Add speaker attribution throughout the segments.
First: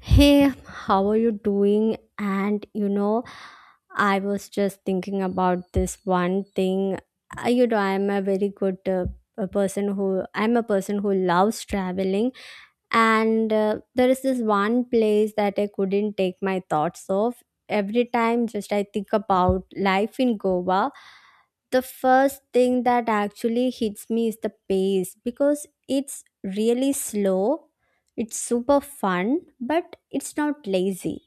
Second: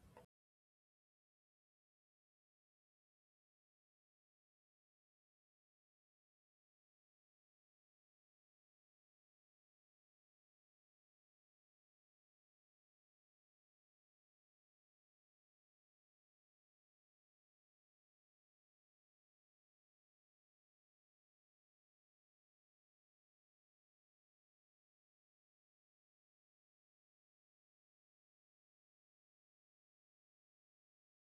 Speaker 1: Hey, how are you doing? I was just thinking about this one thing. I'm a very good a person who I'm a person who loves traveling, and there is this one place that I couldn't take my thoughts off. Every time, just I think about life in Goa, the first thing that actually hits me is the pace because it's really slow, it's super fun, but it's not lazy.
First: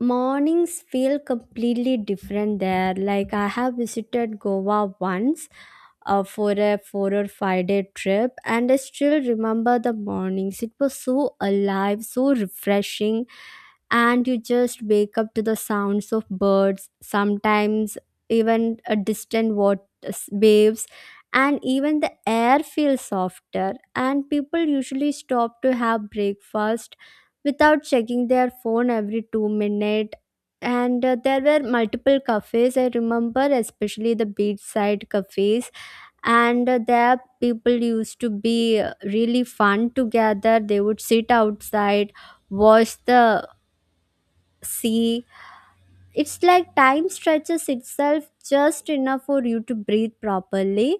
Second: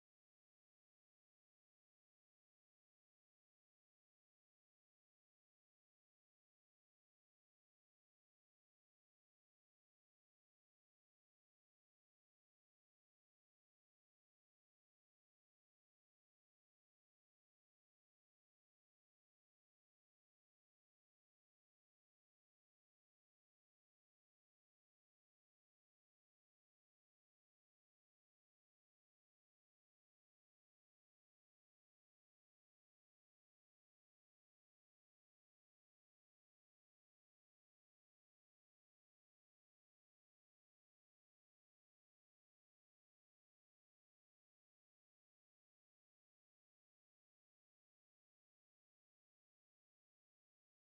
Speaker 1: Mornings feel completely different there. Like I have visited Goa once for a 4 or 5 day trip, and I still remember the mornings. It was so alive, so refreshing, and you just wake up to the sounds of birds, sometimes even a distant water waves, and even the air feels softer, and people usually stop to have breakfast without checking their phone every 2 minutes. And there were multiple cafes, I remember, especially the beachside cafes. And there, people used to be really fun together. They would sit outside, watch the See, it's like time stretches itself just enough for you to breathe properly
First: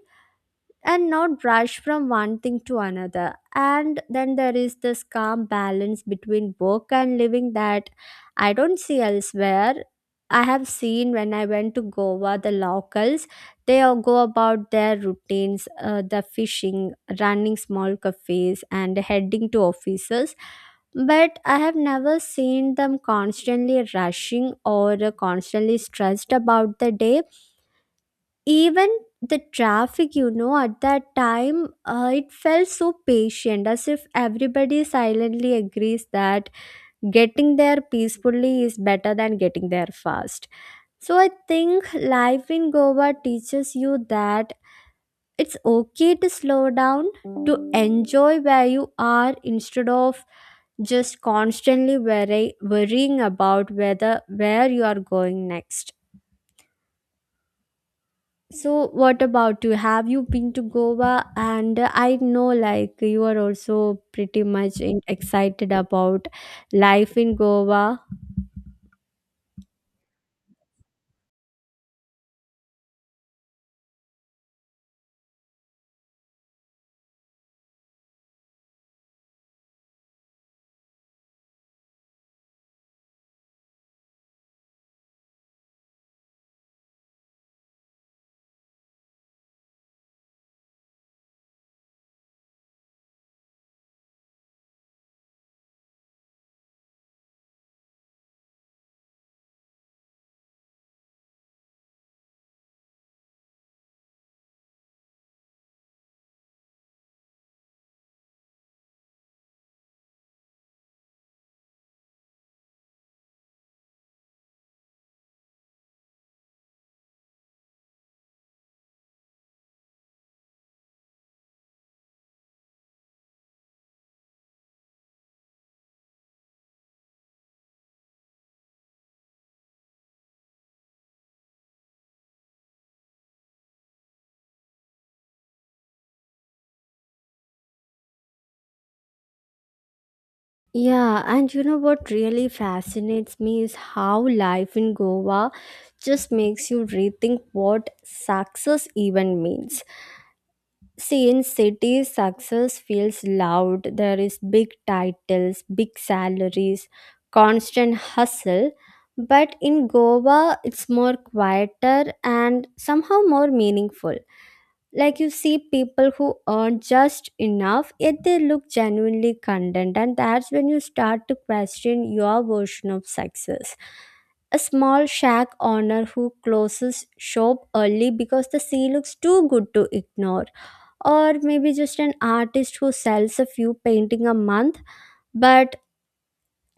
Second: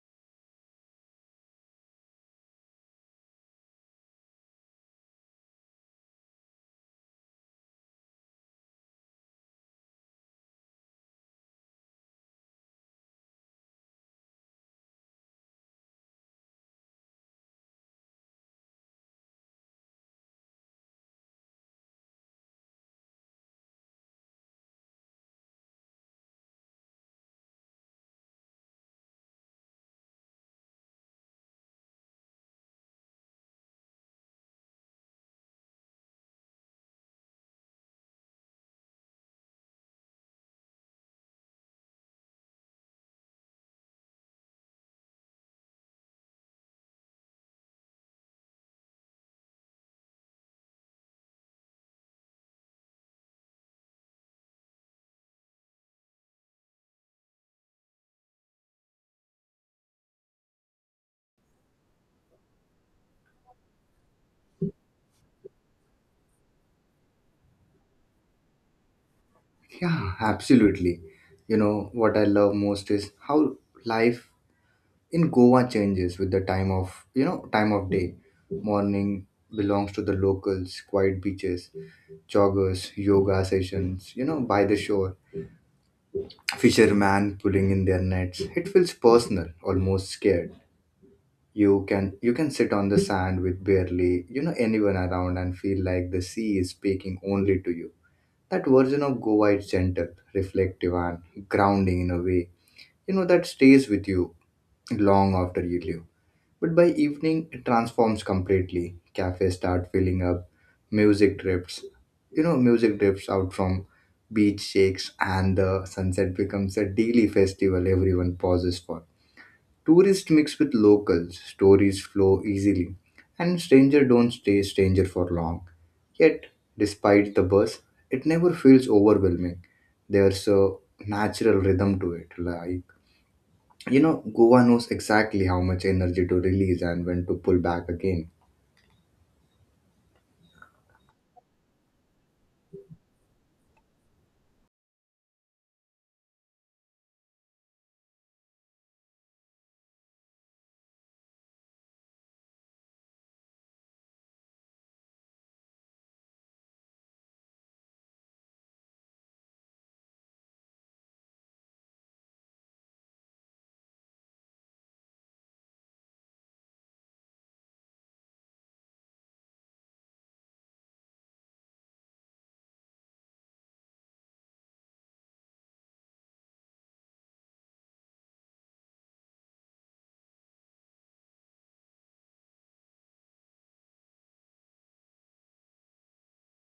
Speaker 1: and not rush from one thing to another. And then there is this calm balance between work and living that I don't see elsewhere. I have seen, when I went to Goa, the locals, they all go about their routines, the fishing, running small cafes, and heading to offices. But I have never seen them constantly rushing or constantly stressed about the day, even the traffic, you know, at that time. It felt so patient, as if everybody silently agrees that getting there peacefully is better than getting there fast. So I think life in Goa teaches you that it's okay to slow down, to enjoy where you are, instead of just constantly worrying about whether where you are going next. So, what about you? Have you been to Goa? And I know, like, you are also pretty much excited about life in Goa.
Speaker 2: Yeah, absolutely. What I love most is how life in Goa changes with the time of day. Morning belongs to the locals, quiet beaches, joggers, yoga sessions, by the shore, fishermen pulling in their nets. It feels personal, almost scared. You can sit on the sand with barely, anyone around and feel like the sea is speaking only to you. That version of Goa is gentle, reflective and grounding in a way that stays with you long after you leave. But by evening it transforms completely. Cafes start filling up, music drifts music drifts out from beach shakes, and the sunset becomes a daily festival everyone pauses for. Tourists mix with locals, stories flow easily, and stranger don't stay stranger for long. Yet despite the buzz, it never feels overwhelming. There's a natural rhythm to it, like Goa knows exactly how much energy to release and when to pull back again.
Speaker 1: Yeah, and you know what really fascinates me is how life in Goa just makes you rethink what success even means. See, in cities, success feels loud. There is big titles, big salaries, constant hustle. But in Goa, it's more quieter and somehow more meaningful. Like, you see people who earn just enough, yet they look genuinely content. And that's when you start to question your version of success. A small shack owner who closes shop early because the sea looks too good to ignore, or maybe just an artist who sells a few painting a month, but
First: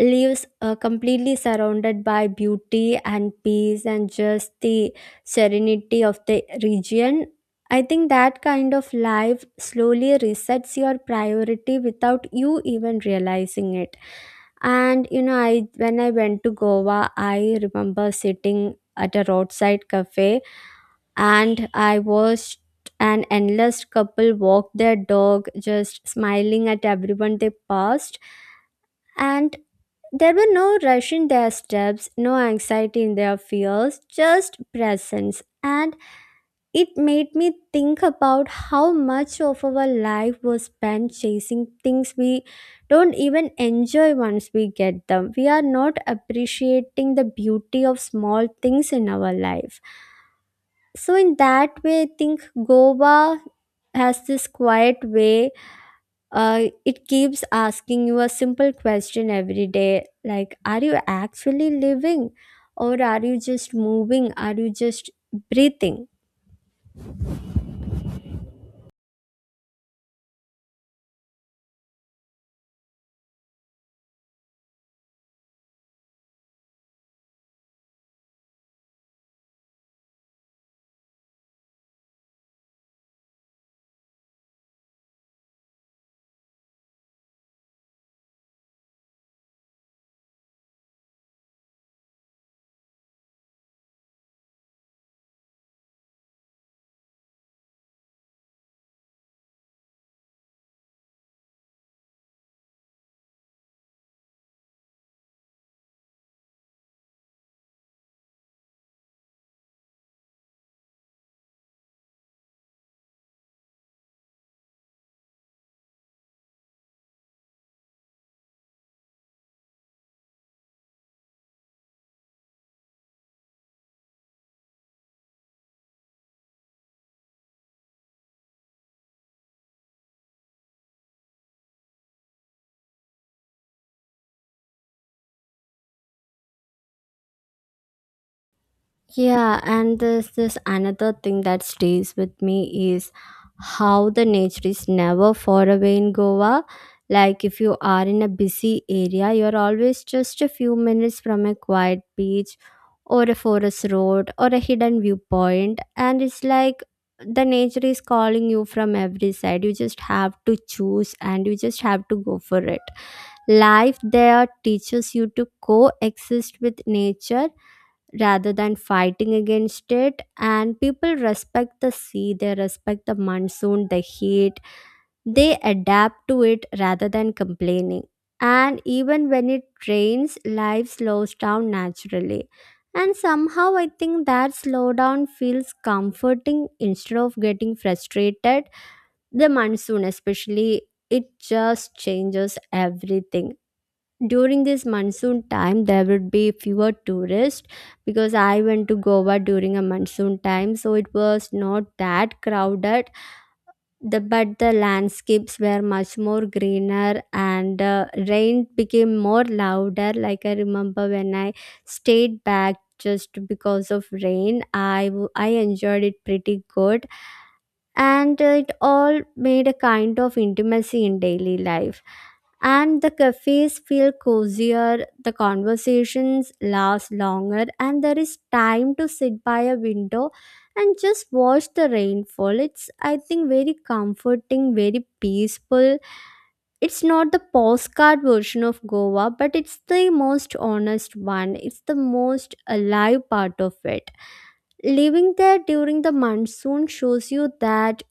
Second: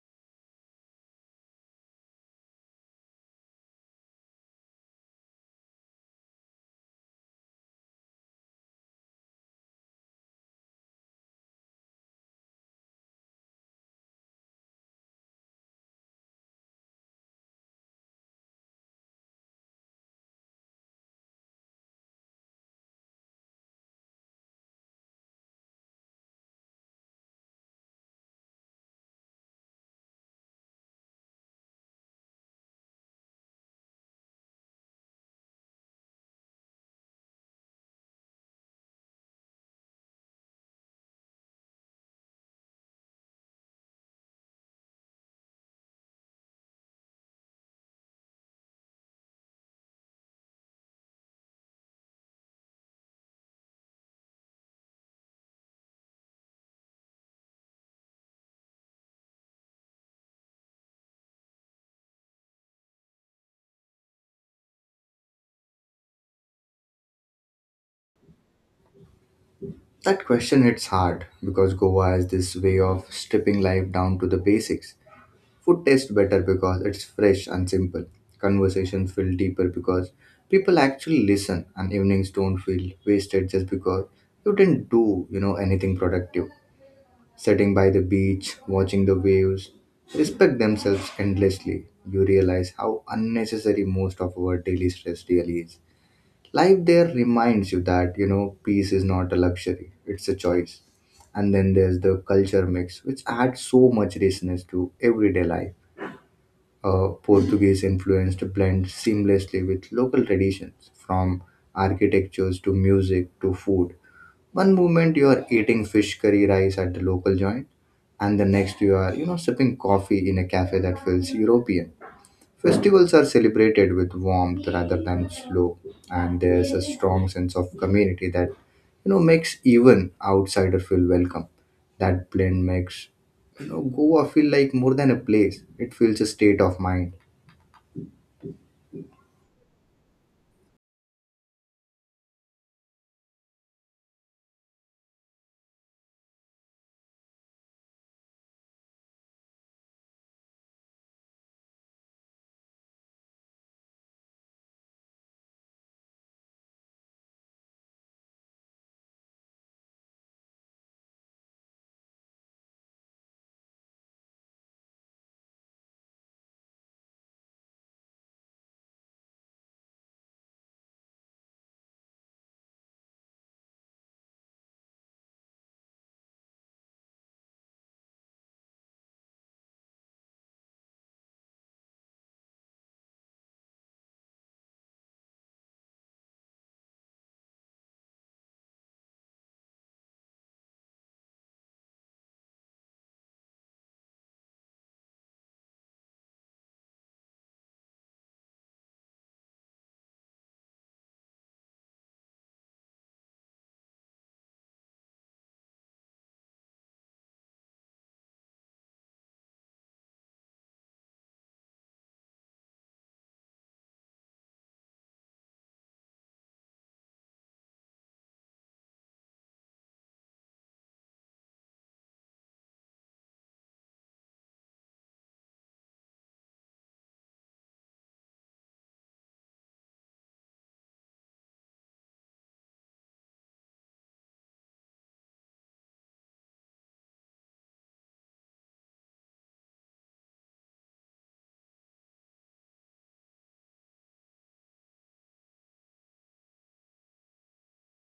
Speaker 1: lives completely surrounded by beauty and peace and just the serenity of the region. I think that kind of life slowly resets your priority without you even realizing it. And you know I when I went to Goa, I remember sitting at a roadside cafe, and I watched an endless couple walk their dog, just smiling at everyone they passed. And there were no rush in their steps, no anxiety in their fears, just presence. And it made me think about how much of our life was spent chasing things we don't even enjoy once we get them. We are not appreciating the beauty of small things in our life. So in that way, I think Goa has this quiet way. It keeps asking you a simple question every day, like, are you actually living, or are you just moving? Are you just breathing?
Speaker 2: That question hits hard because Goa has this way of stripping life down to the basics. Food tastes better because it's fresh and simple. Conversations feel deeper because people actually listen, and evenings don't feel wasted just because you didn't do, anything productive. Sitting by the beach, watching the waves, respect themselves endlessly. You realize how unnecessary most of our daily stress really is. Life there reminds you that, peace is not a luxury, it's a choice. And then there's the culture mix, which adds so much richness to everyday life. Portuguese influence to blend seamlessly with local traditions, from architectures to music to food. One moment you are eating fish curry rice at the local joint, and the next you are, sipping coffee in a cafe that feels European. Festivals are celebrated with warmth rather than slow, and there's a strong sense of community that makes even outsider feel welcome. That blend makes Goa feel like more than a place; it feels a state of mind.
Speaker 1: Yeah, and there's this another thing that stays with me is how the nature is never far away in Goa. Like, if you are in a busy area, you're always just a few minutes from a quiet beach or a forest road or a hidden viewpoint, and it's like the nature is calling you from every side. You just have to choose, and you just have to go for it. Life there teaches you to coexist with nature rather than fighting against it, and people respect the sea, they respect the monsoon, the heat. They adapt to it rather than complaining. And even when it rains, life slows down naturally, and somehow I think that slowdown feels comforting instead of getting frustrated. The monsoon especially, it just changes everything. During this monsoon time, there would be fewer tourists, because I went to Goa during a monsoon time, so it was not that crowded. But the landscapes were much more greener, and rain became more louder. Like I remember, when I stayed back just because of rain, I enjoyed it pretty good. And it all made a kind of intimacy in daily life, and the cafes feel cozier, the conversations last longer, and there is time to sit by a window and just watch the rainfall. It's, I think, very comforting, very peaceful. It's not the postcard version of Goa, but it's the most honest one, it's the most alive part of it. Living there during the monsoon shows you that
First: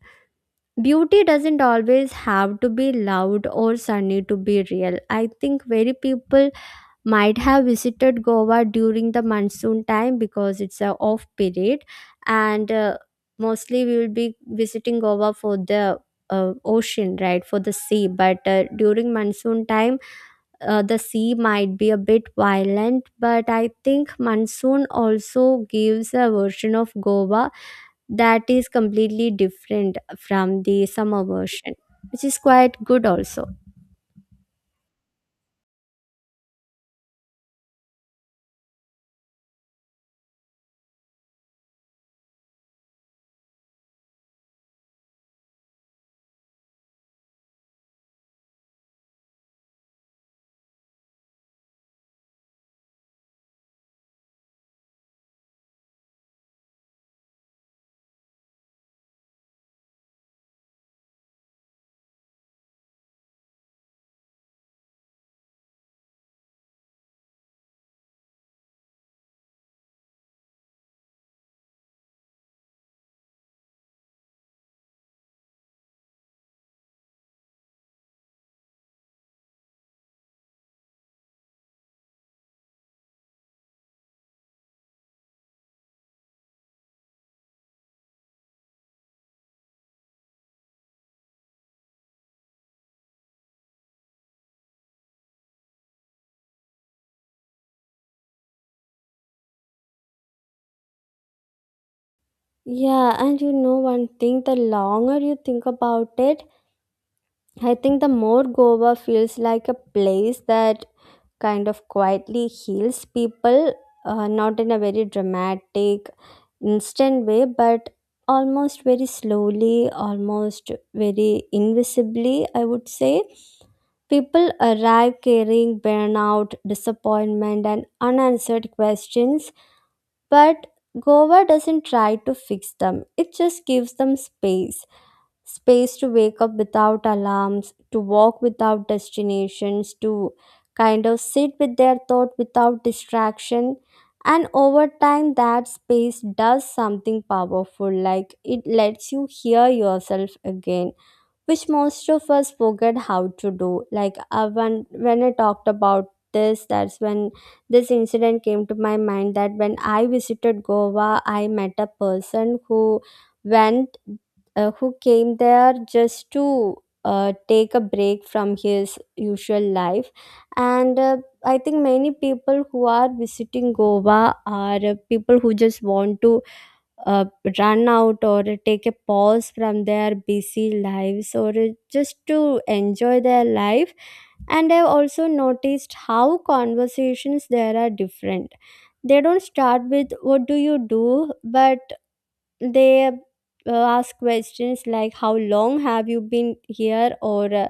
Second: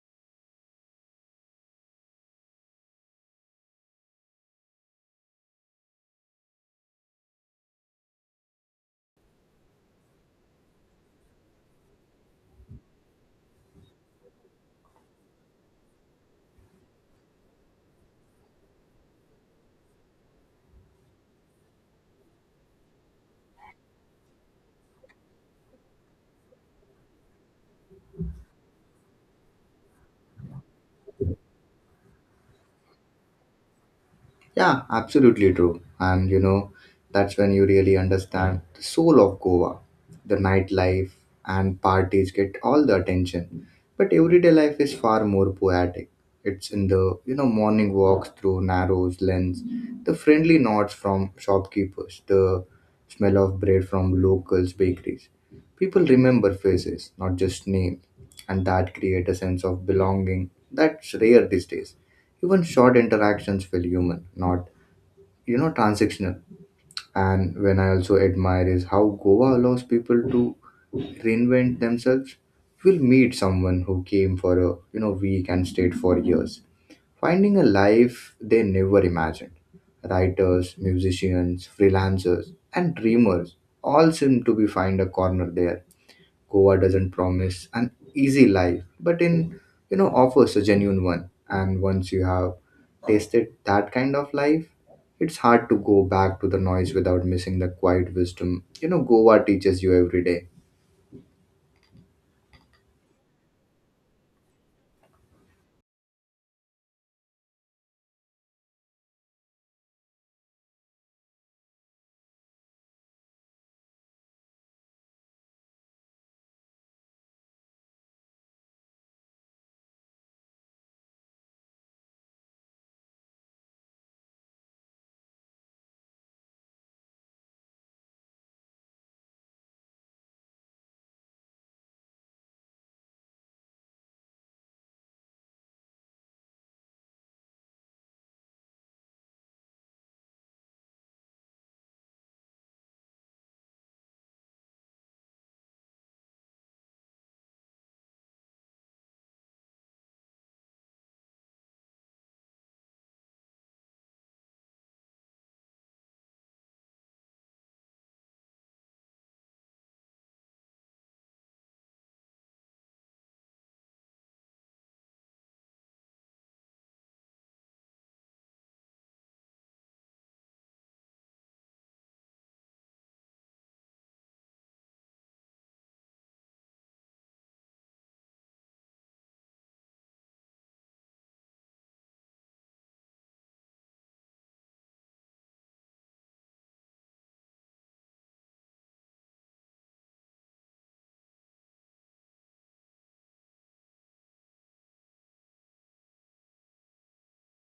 Speaker 1: beauty doesn't always have to be loud or sunny to be real. I think very people might have visited Goa during the monsoon time, because it's a off period, and mostly we will be visiting Goa for the ocean, right, for the sea. But during monsoon time, the sea might be a bit violent, but I think monsoon also gives a version of Goa that is completely different from the summer version, which is quite good also.
Speaker 2: Yeah, absolutely true. And that's when you really understand the soul of Goa. The nightlife and parties get all the attention, but everyday life is far more poetic. It's in the morning walks through narrows lanes, the friendly nods from shopkeepers, the smell of bread from locals' bakeries. People remember faces, not just names, and that create a sense of belonging that's rare these days. Even short interactions feel human, not transactional. And when I also admire is how Goa allows people to reinvent themselves. You will meet someone who came for a week and stayed for years, finding a life they never imagined. Writers, musicians, freelancers, and dreamers all seem to be find a corner there. Goa doesn't promise an easy life, but in offers a genuine one. And once you have tasted that kind of life, it's hard to go back to the noise without missing the quiet wisdom. Goa teaches you every day.
Speaker 1: Yeah, and you know one thing, the longer you think about it, I think the more Goa feels like a place that kind of quietly heals people, not in a very dramatic, instant way, but almost very slowly, almost very invisibly, I would say. People arrive carrying burnout, disappointment, and unanswered questions, but Goa doesn't try to fix them. It just gives them space, space to wake up without alarms, to walk without destinations, to kind of sit with their thought without distraction. And over time, that space does something powerful, like it lets you hear yourself again, which most of us forget how to do. Like when I talked about this, that's when this incident came to my mind. That when I visited Goa, I met a person who went who came there just to take a break from his usual life. And I think many people who are visiting Goa are people who just want to uh, run out or take a pause from their busy lives or just to enjoy their life. And I've also noticed how conversations there are different. They don't start with what do you do, but they ask questions like how long have you been here, or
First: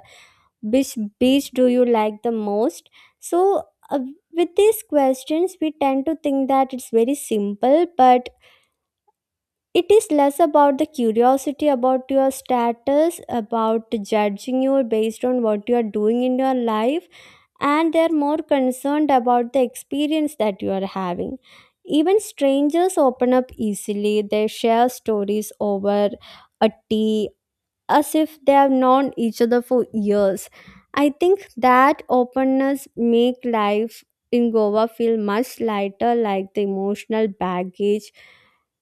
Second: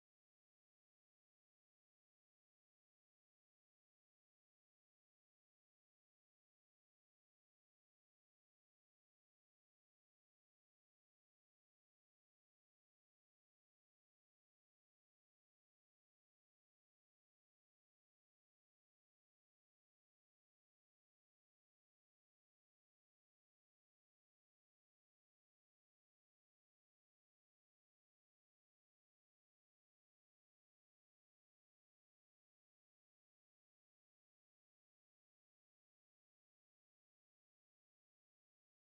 Speaker 1: which beach do you like the most. So uh, with these questions, we tend to think that it's very simple, but it is less about the curiosity about your status, about judging you based on what you are doing in your life, and they are more concerned about the experience that you are having. Even strangers open up easily, they share stories over a tea as if they have known each other for years. I think that openness make life in Goa feel much lighter, like the emotional baggage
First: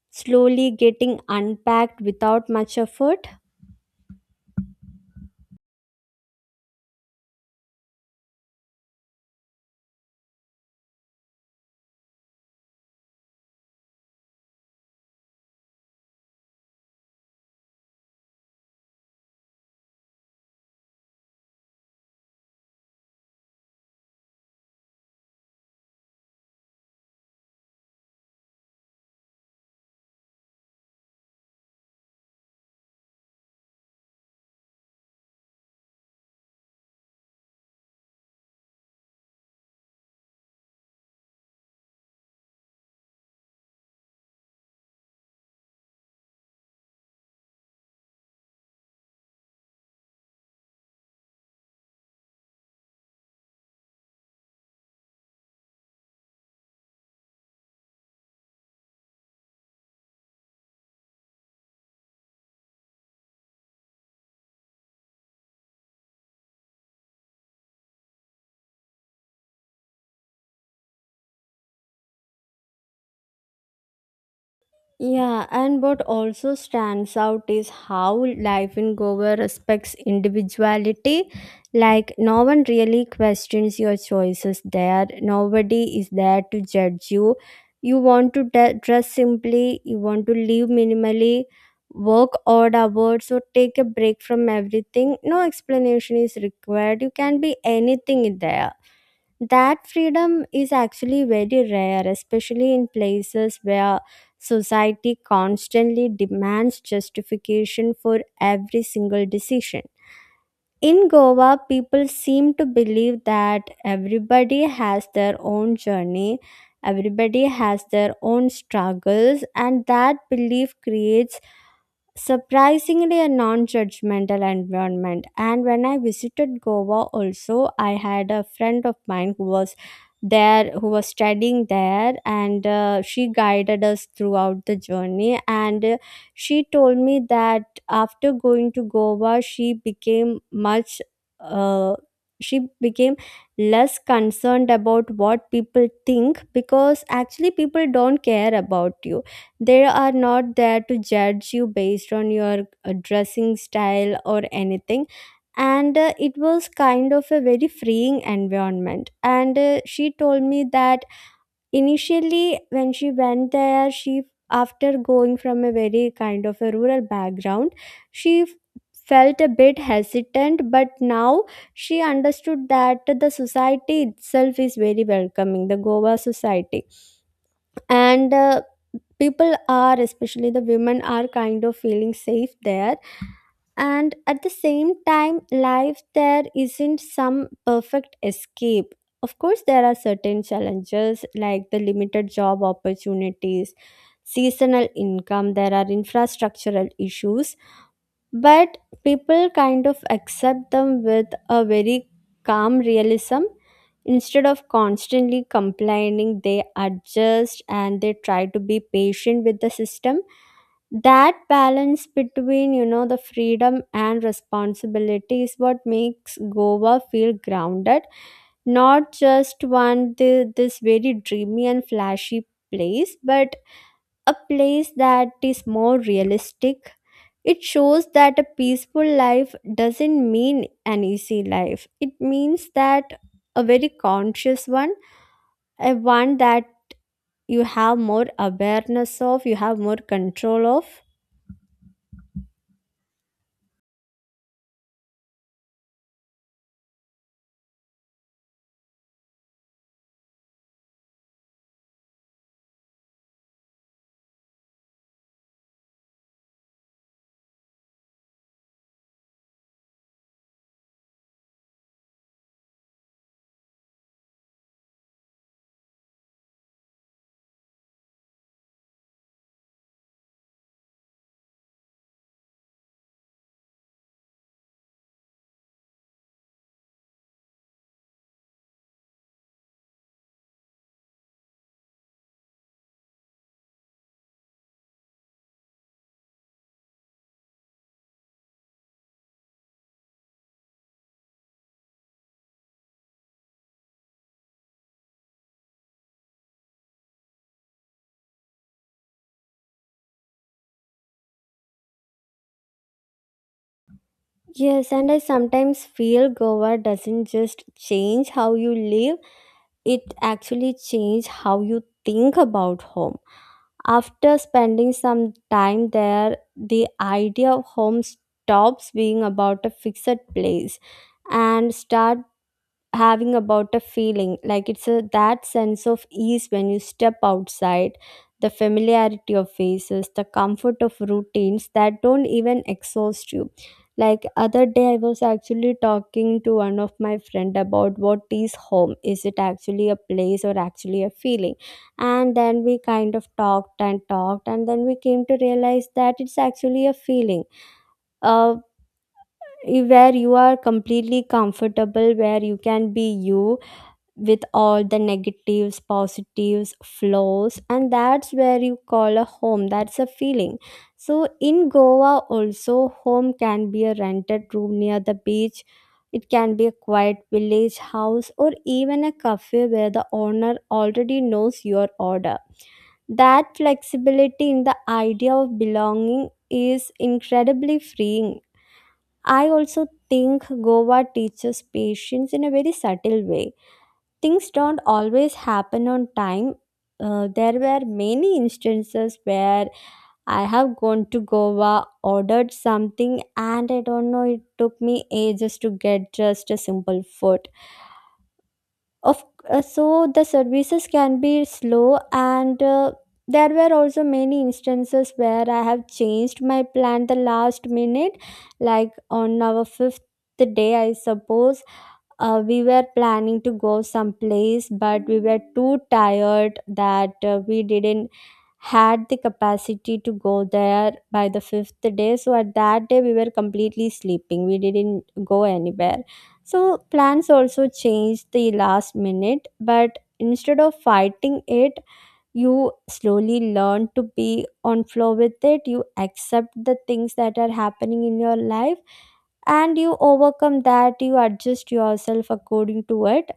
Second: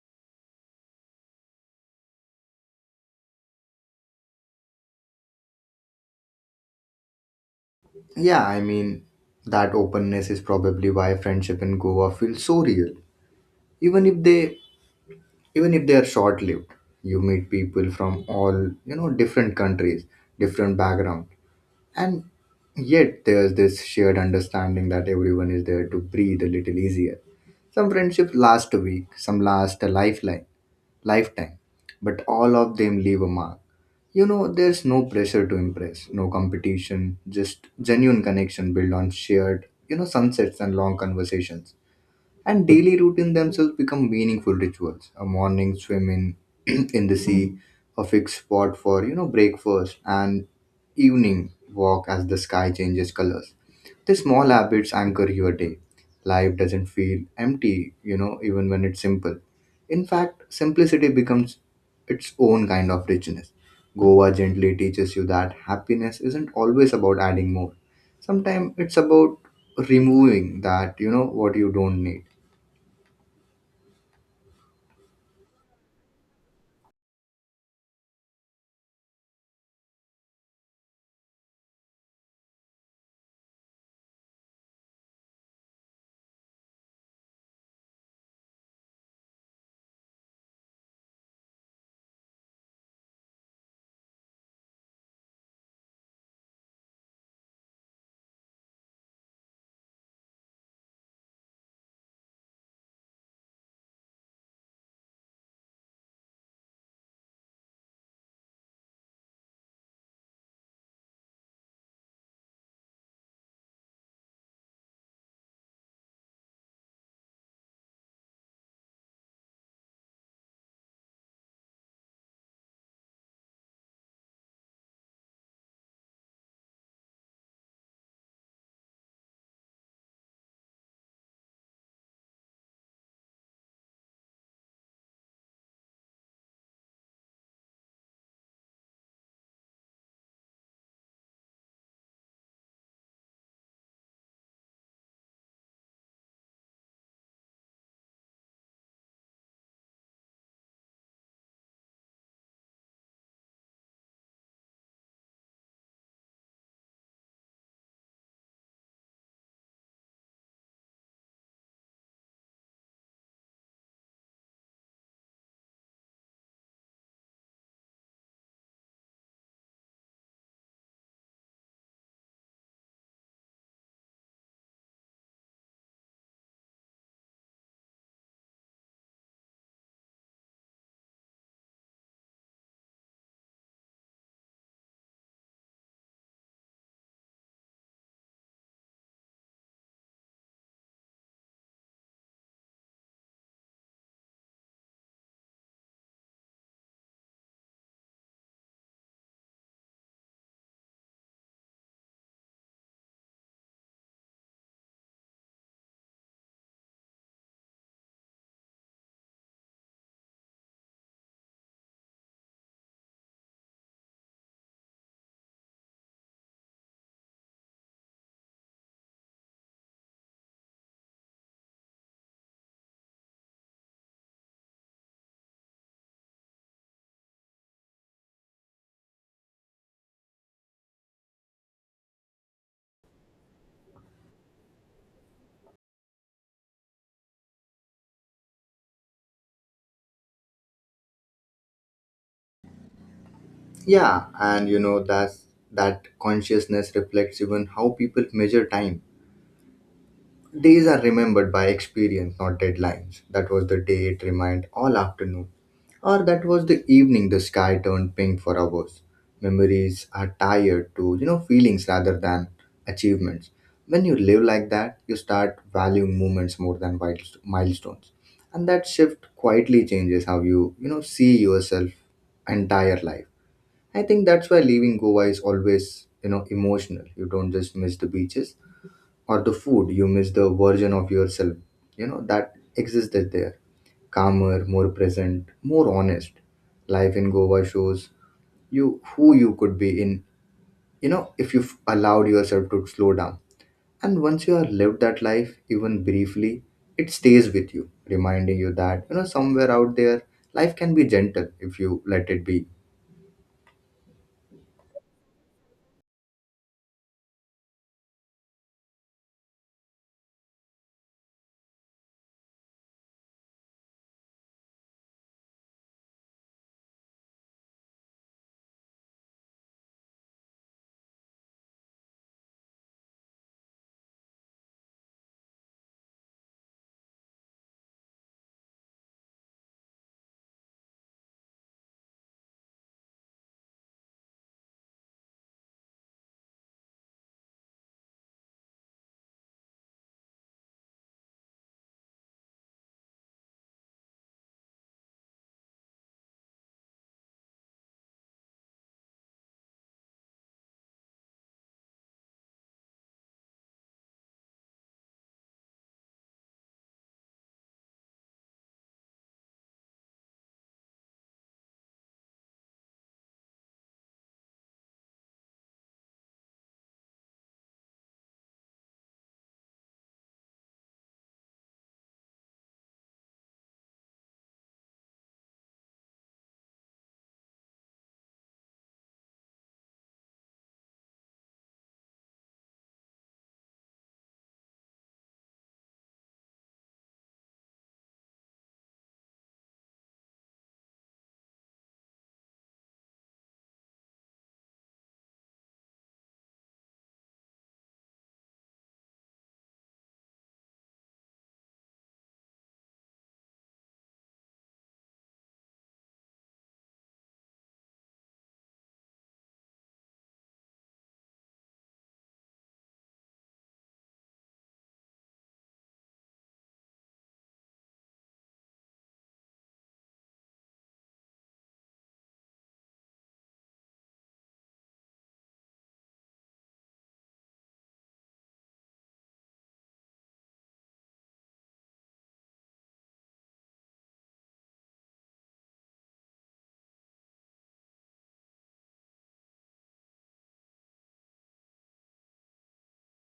Speaker 1: slowly getting unpacked without much effort.
Speaker 2: Yeah, I mean that openness is probably why friendship in Goa feels so real. Even if they even if they are short lived. You meet people from all, different countries, different backgrounds. And yet, there's this shared understanding that everyone is there to breathe a little easier. Some friendships last a week, some last a lifetime, but all of them leave a mark. There's no pressure to impress, no competition, just genuine connection built on shared, sunsets and long conversations. And daily routine themselves become meaningful rituals. A morning swim in the sea, a fixed spot for breakfast, and evening walk as the sky changes colors. The small habits anchor your day. Life doesn't feel empty, even when it's simple. In fact, simplicity becomes its own kind of richness. Goa gently teaches you that happiness isn't always about adding more. Sometimes it's about removing that, what you don't need.
Speaker 1: Yeah, and what also stands out is how life in Goa respects individuality. Like, no one really questions your choices there, nobody is there to judge you. You want to dress simply, you want to live minimally, work odd hours, or take a break from everything. No explanation is required. You can be anything there. That freedom is actually very rare, especially in places where society constantly demands justification for every single decision. In Goa, people seem to believe that everybody has their own journey, everybody has their own struggles, and that belief creates surprisingly a non-judgmental environment. And when I visited Goa also, I had a friend of mine who was there, who was studying there, and she guided us throughout the journey. And she told me that after going to Goa, she became much uh, she became less concerned about what people think, because actually people don't care about you, they are not there to judge you based on your dressing style or anything. And it was kind of a very freeing environment. And she told me that initially, when she went there, she, after going from a very kind of a rural background, she felt a bit hesitant, but now she understood that the society itself is very welcoming, the Goa society. And People are, especially the women, are kind of feeling safe there, and at the same time life there isn't some perfect escape. Of course there are certain challenges like the limited job opportunities, seasonal income, there are infrastructural issues, but people kind of accept them with a very calm realism. Instead of constantly complaining, they adjust and they try to be patient with the system. That balance between, you know, the freedom and responsibility is what makes Goa feel grounded, not just this very dreamy and flashy place, but a place that is more realistic. It shows that a peaceful life doesn't mean an easy life. It means that a very conscious one, a one that you have more awareness of, you have more control of.
Speaker 2: Yeah, and that consciousness reflects even how people measure time. Days are remembered by experience, not deadlines. That was the day it remained all afternoon, or that was the evening the sky turned pink for hours. Memories are tied to feelings rather than achievements. When you live like that, you start valuing moments more than milestones, and that shift quietly changes how you you know see yourself entire life. I think that's why leaving Goa is always, emotional. You don't just miss the beaches or the food, you miss the version of yourself, that existed there. Calmer, more present, more honest. Life in Goa shows you who you could be in, if you've allowed yourself to slow down. And once you have lived that life, even briefly, it stays with you, reminding you that, somewhere out there, life can be gentle if you let it be.
Speaker 1: Yes, and I sometimes feel Goa doesn't just change how you live, it actually changes how you think about home. After spending some time there, the idea of home stops being about a fixed place and start having about a feeling, like it's a that sense of ease when you step outside, the familiarity of faces, the comfort of routines that don't even exhaust you. Like, other day I was actually talking to one of my friend about what is home, is it actually a place or actually a feeling? And then we kind of talked and then we came to realize that it's actually a feeling, uh, where you are completely comfortable, where you can be you with all the negatives, positives, flaws, and that's where you call a home. That's a feeling. So, in Goa, also, home can be a rented room near the beach. It can be a quiet village house or even a cafe where the owner already knows your order. That flexibility in the idea of belonging is incredibly freeing. I also think Goa teaches patience in a very subtle way. Things don't always happen on time. There were many instances where I have gone to Goa, ordered something, and I don't know, it took me ages to get just a simple food. Of So the services can be slow, and there were also many instances where I have changed my plan the last minute, like on our fifth day, I suppose we were planning to go someplace but we were too tired that we didn't had the capacity to go there by the fifth day, so at that day we were completely sleeping, we didn't go anywhere. So plans also changed the last minute, but instead of fighting it, you slowly learn to be on flow with it, you accept the things that are happening in your life and you overcome that, you adjust yourself according to it.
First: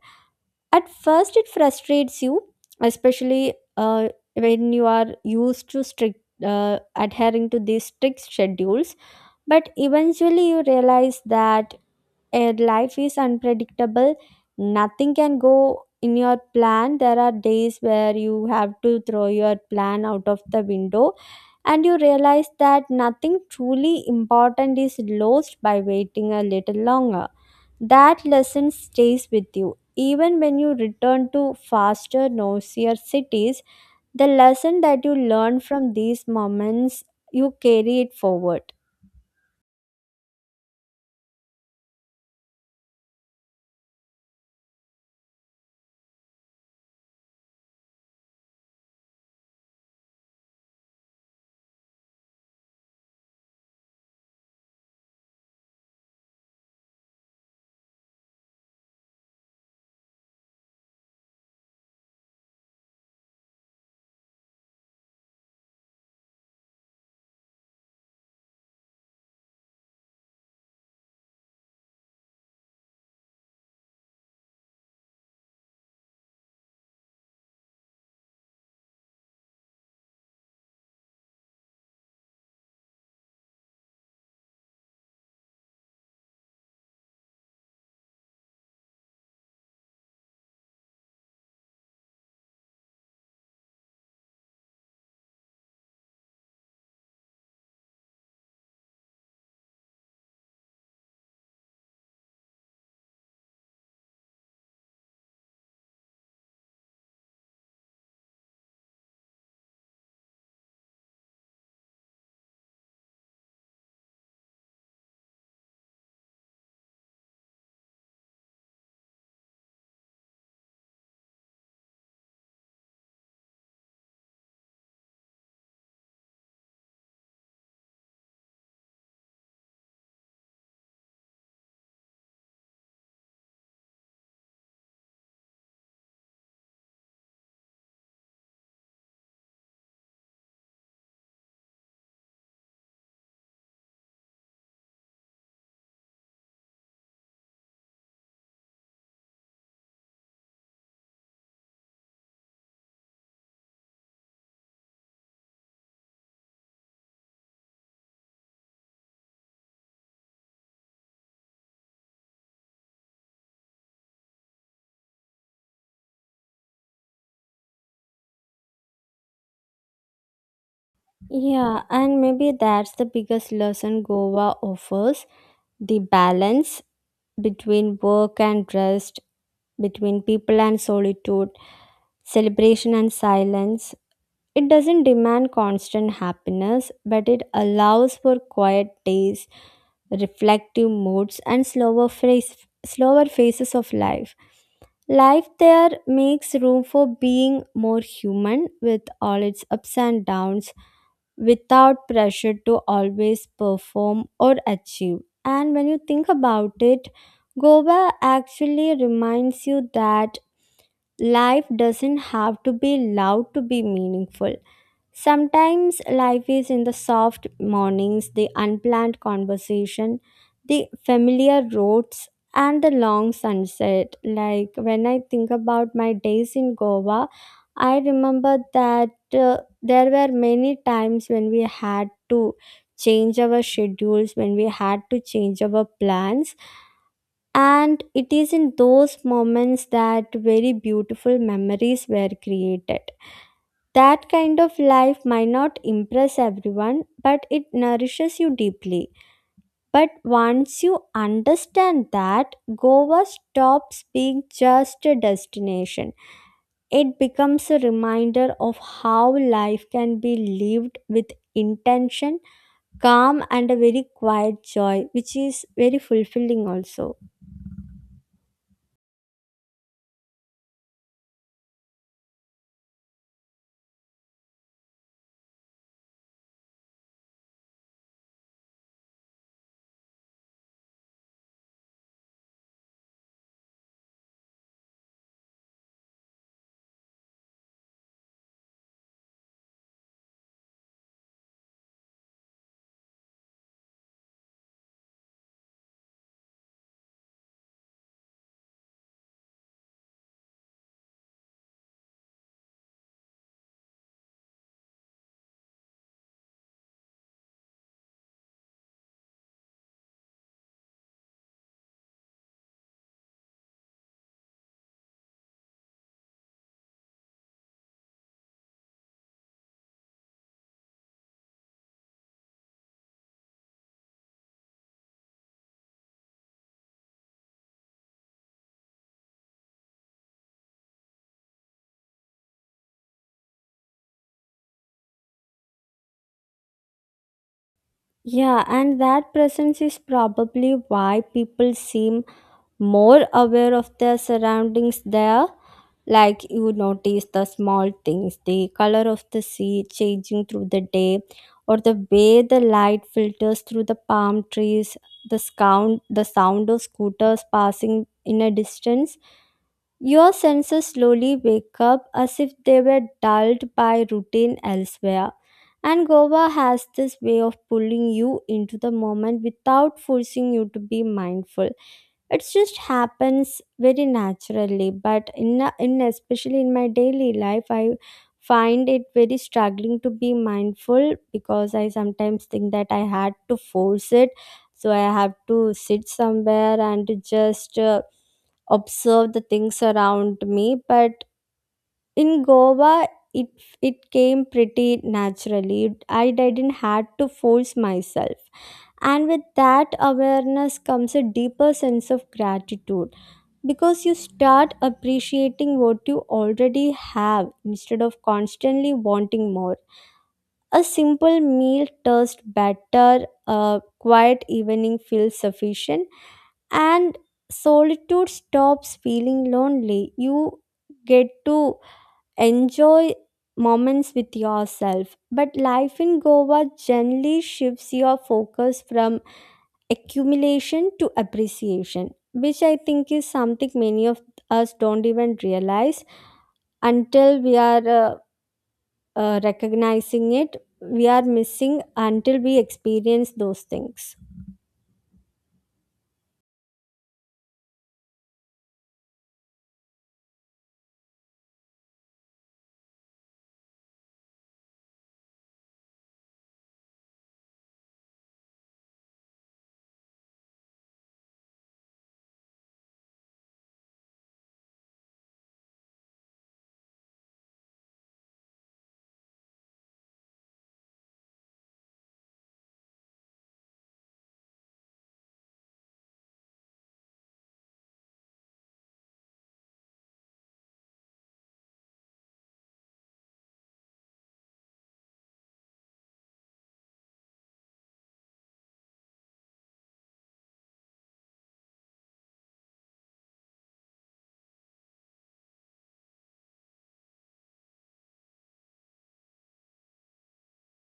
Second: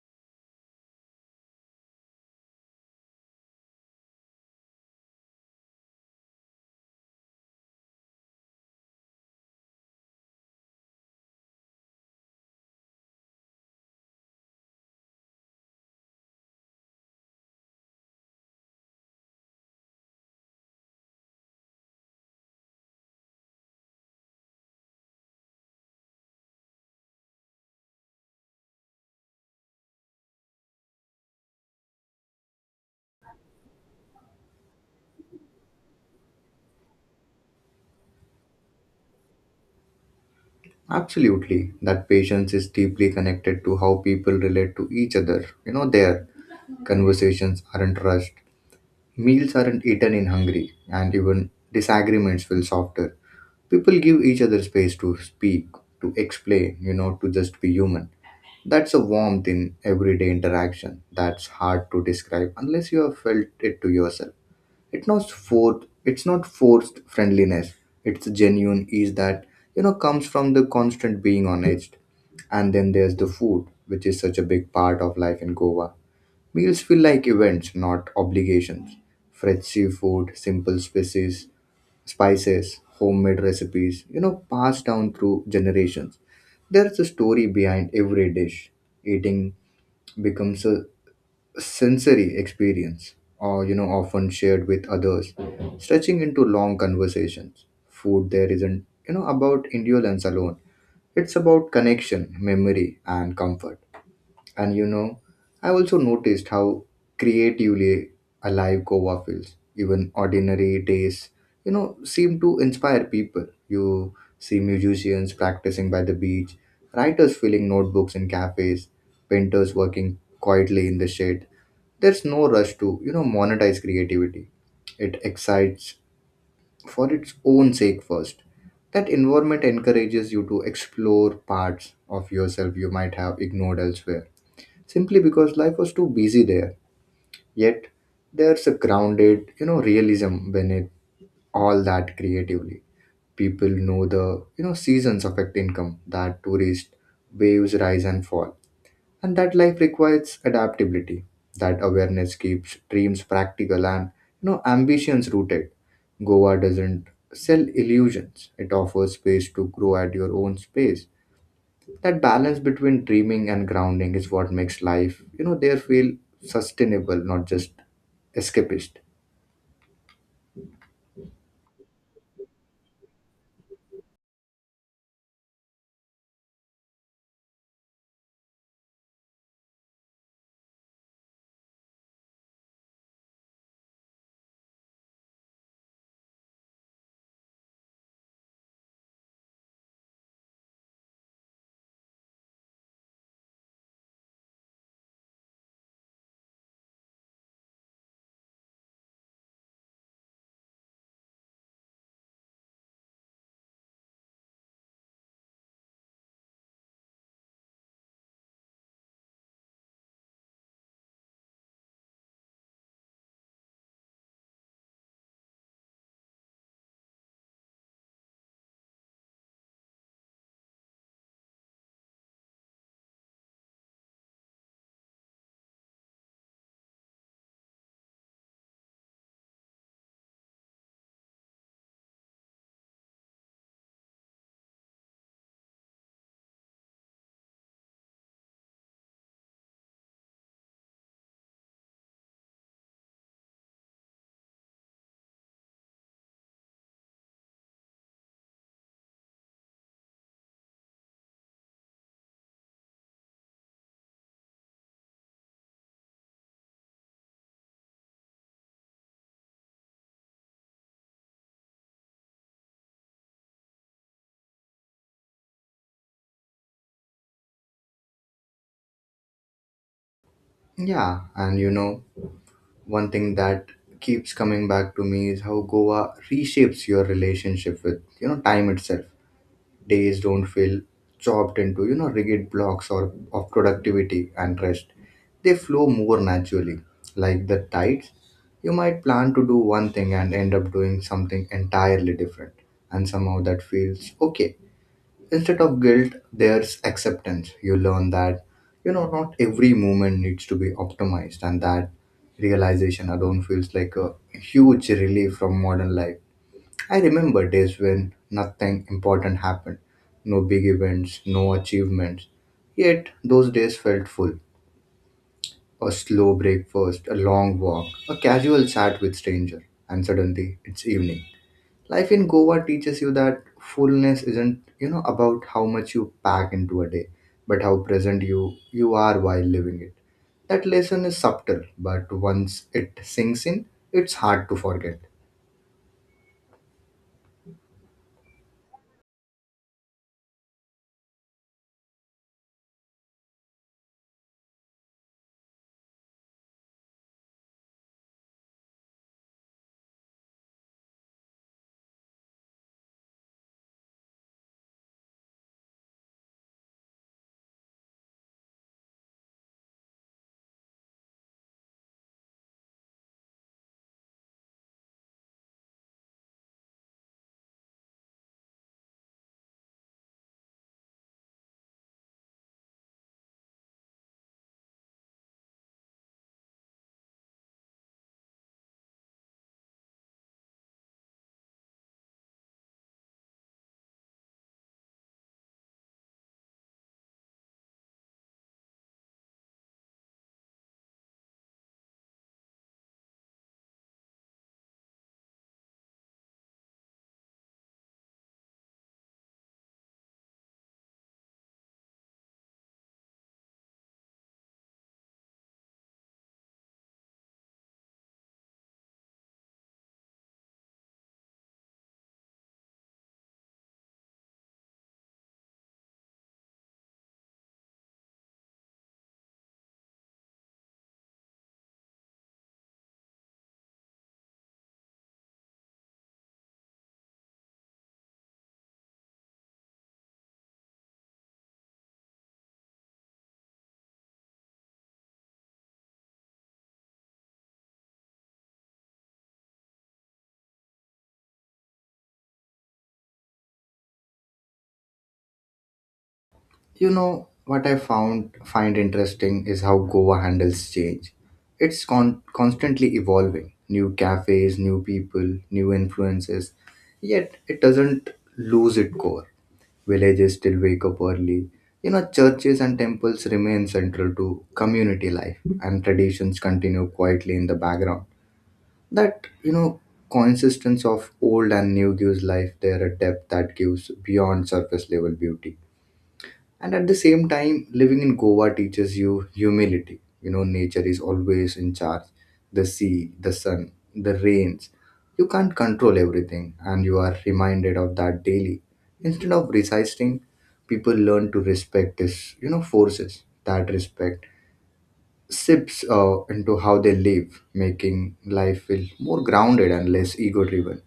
Speaker 1: At first it frustrates you, especially when you are used to strict adhering to these strict schedules, but eventually you realize that and life is unpredictable, nothing can go in your plan, there are days where you have to throw your plan out of the window, and you realize that nothing truly important is lost by waiting a little longer. That lesson stays with you even when you return to faster, noisier cities. The lesson that you learn from these moments, you carry it forward.
Speaker 2: Absolutely. That patience is deeply connected to how people relate to each other. Their conversations aren't rushed, meals aren't eaten in hungry, and even disagreements feel softer. People give each other space to speak, to explain, to just be human. That's a warmth in everyday interaction that's hard to describe unless you have felt it to yourself. It's not forced. It's not forced friendliness. It's genuine ease that comes from the constant being honest. And then there's the food, which is such a big part of life in Goa. Meals feel like events, not obligations. Fresh seafood, simple spices, homemade recipes, passed down through generations. There's a story behind every dish. Eating becomes a sensory experience, or often shared with others, stretching into long conversations. Food there isn't about indolence alone, it's about connection, memory, and comfort. And I also noticed how creatively alive Goa feels. Even ordinary days, seem to inspire people. You see musicians practicing by the beach, writers filling notebooks in cafes, painters working quietly in the shade. There's no rush to, monetize creativity. It excites for its own sake first. That environment encourages you to explore parts of yourself you might have ignored elsewhere simply because life was too busy there. Yet, there's a grounded, realism beneath all that creatively. People know the, seasons affect income, that tourist waves rise and fall, and that life requires adaptability. That awareness keeps dreams practical, and, ambitions rooted. Goa doesn't sell illusions, it offers space to grow at your own space. That balance between dreaming and grounding is what makes life there feel sustainable, not just escapist.
Speaker 1: Yeah, and maybe that's the biggest lesson Goa offers, the balance between work and rest, between people and solitude, celebration and silence. It doesn't demand constant happiness, but it allows for quiet days, reflective moods, and slower phases of life. Life there makes room for being more human with all its ups and downs without pressure to always perform or achieve. And when you think about it, Goa actually reminds you that life doesn't have to be loud to be meaningful. Sometimes life is in the soft mornings, the unplanned conversation, the familiar roads, and the long sunset. Like when I think about my days in Goa, I remember that there were many times when we had to change our schedules, when we had to change our plans. And it is in those moments that very beautiful memories were created. That kind of life might not impress everyone, but it nourishes you deeply. But once you understand that, Goa stops being just a destination. It becomes a reminder of how life can be lived with intention, calm, and a very quiet joy, which is very fulfilling also.
Speaker 2: Yeah, and one thing that keeps coming back to me is how Goa reshapes your relationship with time itself. Days don't feel chopped into rigid blocks or of productivity and rest. They flow more naturally, like the tides. You might plan to do one thing and end up doing something entirely different, and somehow that feels okay. Instead of guilt, there's acceptance. You learn that not every moment needs to be optimized, and that realization alone feels like a huge relief from modern life. I remember days when nothing important happened, no big events, no achievements. Yet those days felt full. A slow breakfast, a long walk, a casual chat with stranger, and suddenly it's evening. Life in Goa teaches you that fullness isn't, about how much you pack into a day, but how present you are while living it. That lesson is subtle, but once it sinks in, it's hard to forget.
Speaker 1: Yeah, and that presence is probably why people seem more aware of their surroundings there. Like you notice the small things, the color of the sea changing through the day, or the way the light filters through the palm trees, the sound of scooters passing in a distance. Your senses slowly wake up as if they were dulled by routine elsewhere. And Goa has this way of pulling you into the moment without forcing you to be mindful. It just happens very naturally, but in, especially in my daily life, I find it very struggling to be mindful because I sometimes think that I had to force it. So I have to sit somewhere and to just observe the things around me, but in Goa, it it came pretty naturally, I didn't had to force myself. And with that awareness comes a deeper sense of gratitude, because you start appreciating what you already have instead of constantly wanting more. A simple meal tastes better, a quiet evening feels sufficient, and solitude stops feeling lonely. You get to enjoy moments with yourself. But life in Goa generally shifts your focus from accumulation to appreciation, which I think is something many of us don't even realize until we are recognizing it. We are missing until we experience those things.
Speaker 2: You know what I found find interesting is how Goa handles change. It's constantly evolving, new cafes, new people, new influences. Yet it doesn't lose its core. Villages still wake up early. Churches and temples remain central to community life, and traditions continue quietly in the background. That coexistence of old and new gives life there a depth that gives beyond surface level beauty. And at the same time, living in Goa teaches you humility. Nature is always in charge. The sea, the sun, the rains. You can't control everything, and you are reminded of that daily. Instead of resisting, people learn to respect this, forces. That respect sips into how they live, making life feel more grounded and less ego driven.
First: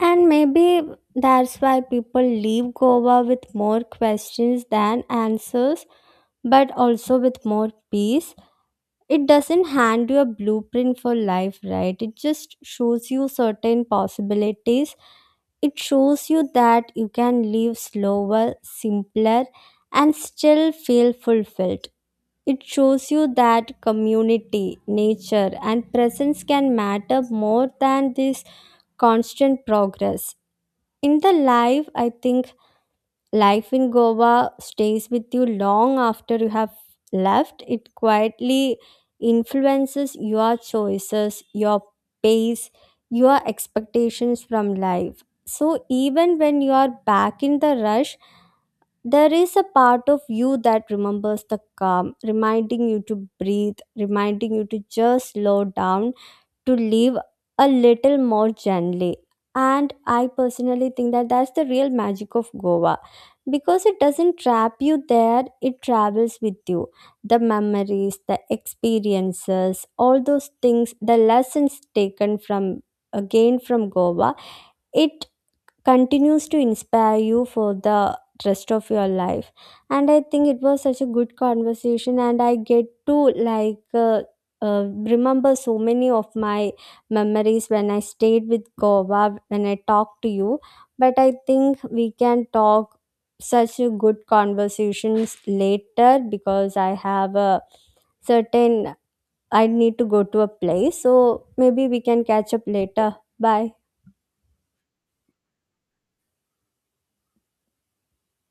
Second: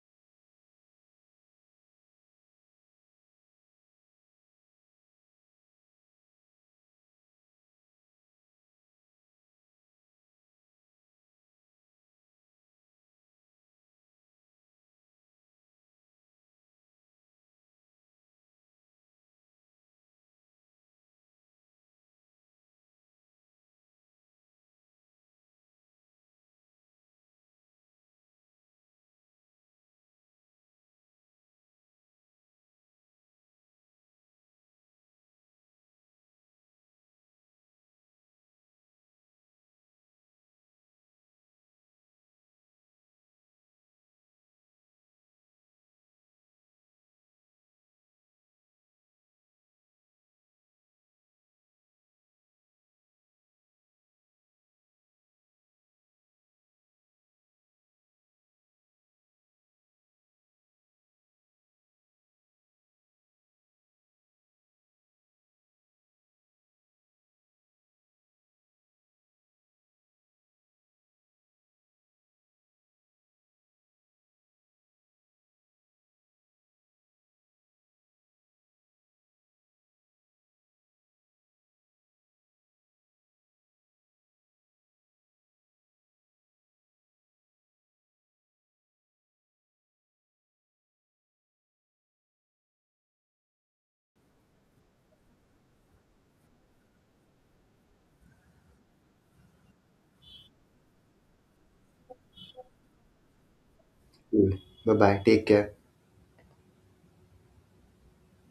Speaker 1: And maybe that's why people leave Goa with more questions than answers, but also with more peace. It doesn't hand you a blueprint for life, right? It just shows you certain possibilities. It shows you that you can live slower, simpler, and still feel fulfilled. It shows you that community, nature, and presence can matter more than this constant progress in the life. I think life in Goa stays with you long after you have left. It quietly influences your choices, your pace, your expectations from life. So even when you are back in the rush, there is a part of you that remembers the calm, reminding you to breathe, reminding you to just slow down, to live a little more gently. And I personally think that that's the real magic of Goa, because it doesn't trap you there, it travels with you. The memories, the experiences, all those things, the lessons taken from, again, from Goa, it continues to inspire you for the rest of your life. And I think it was such a good conversation and I get to, like, uh, uh, remember so many of my memories when I stayed with Goa, when I talked to you. But I think we can talk such a good conversations later because I have a certain, I need to go to a place, so maybe we can catch up later. Bye.
Speaker 2: Cool. Bye bye. Take care.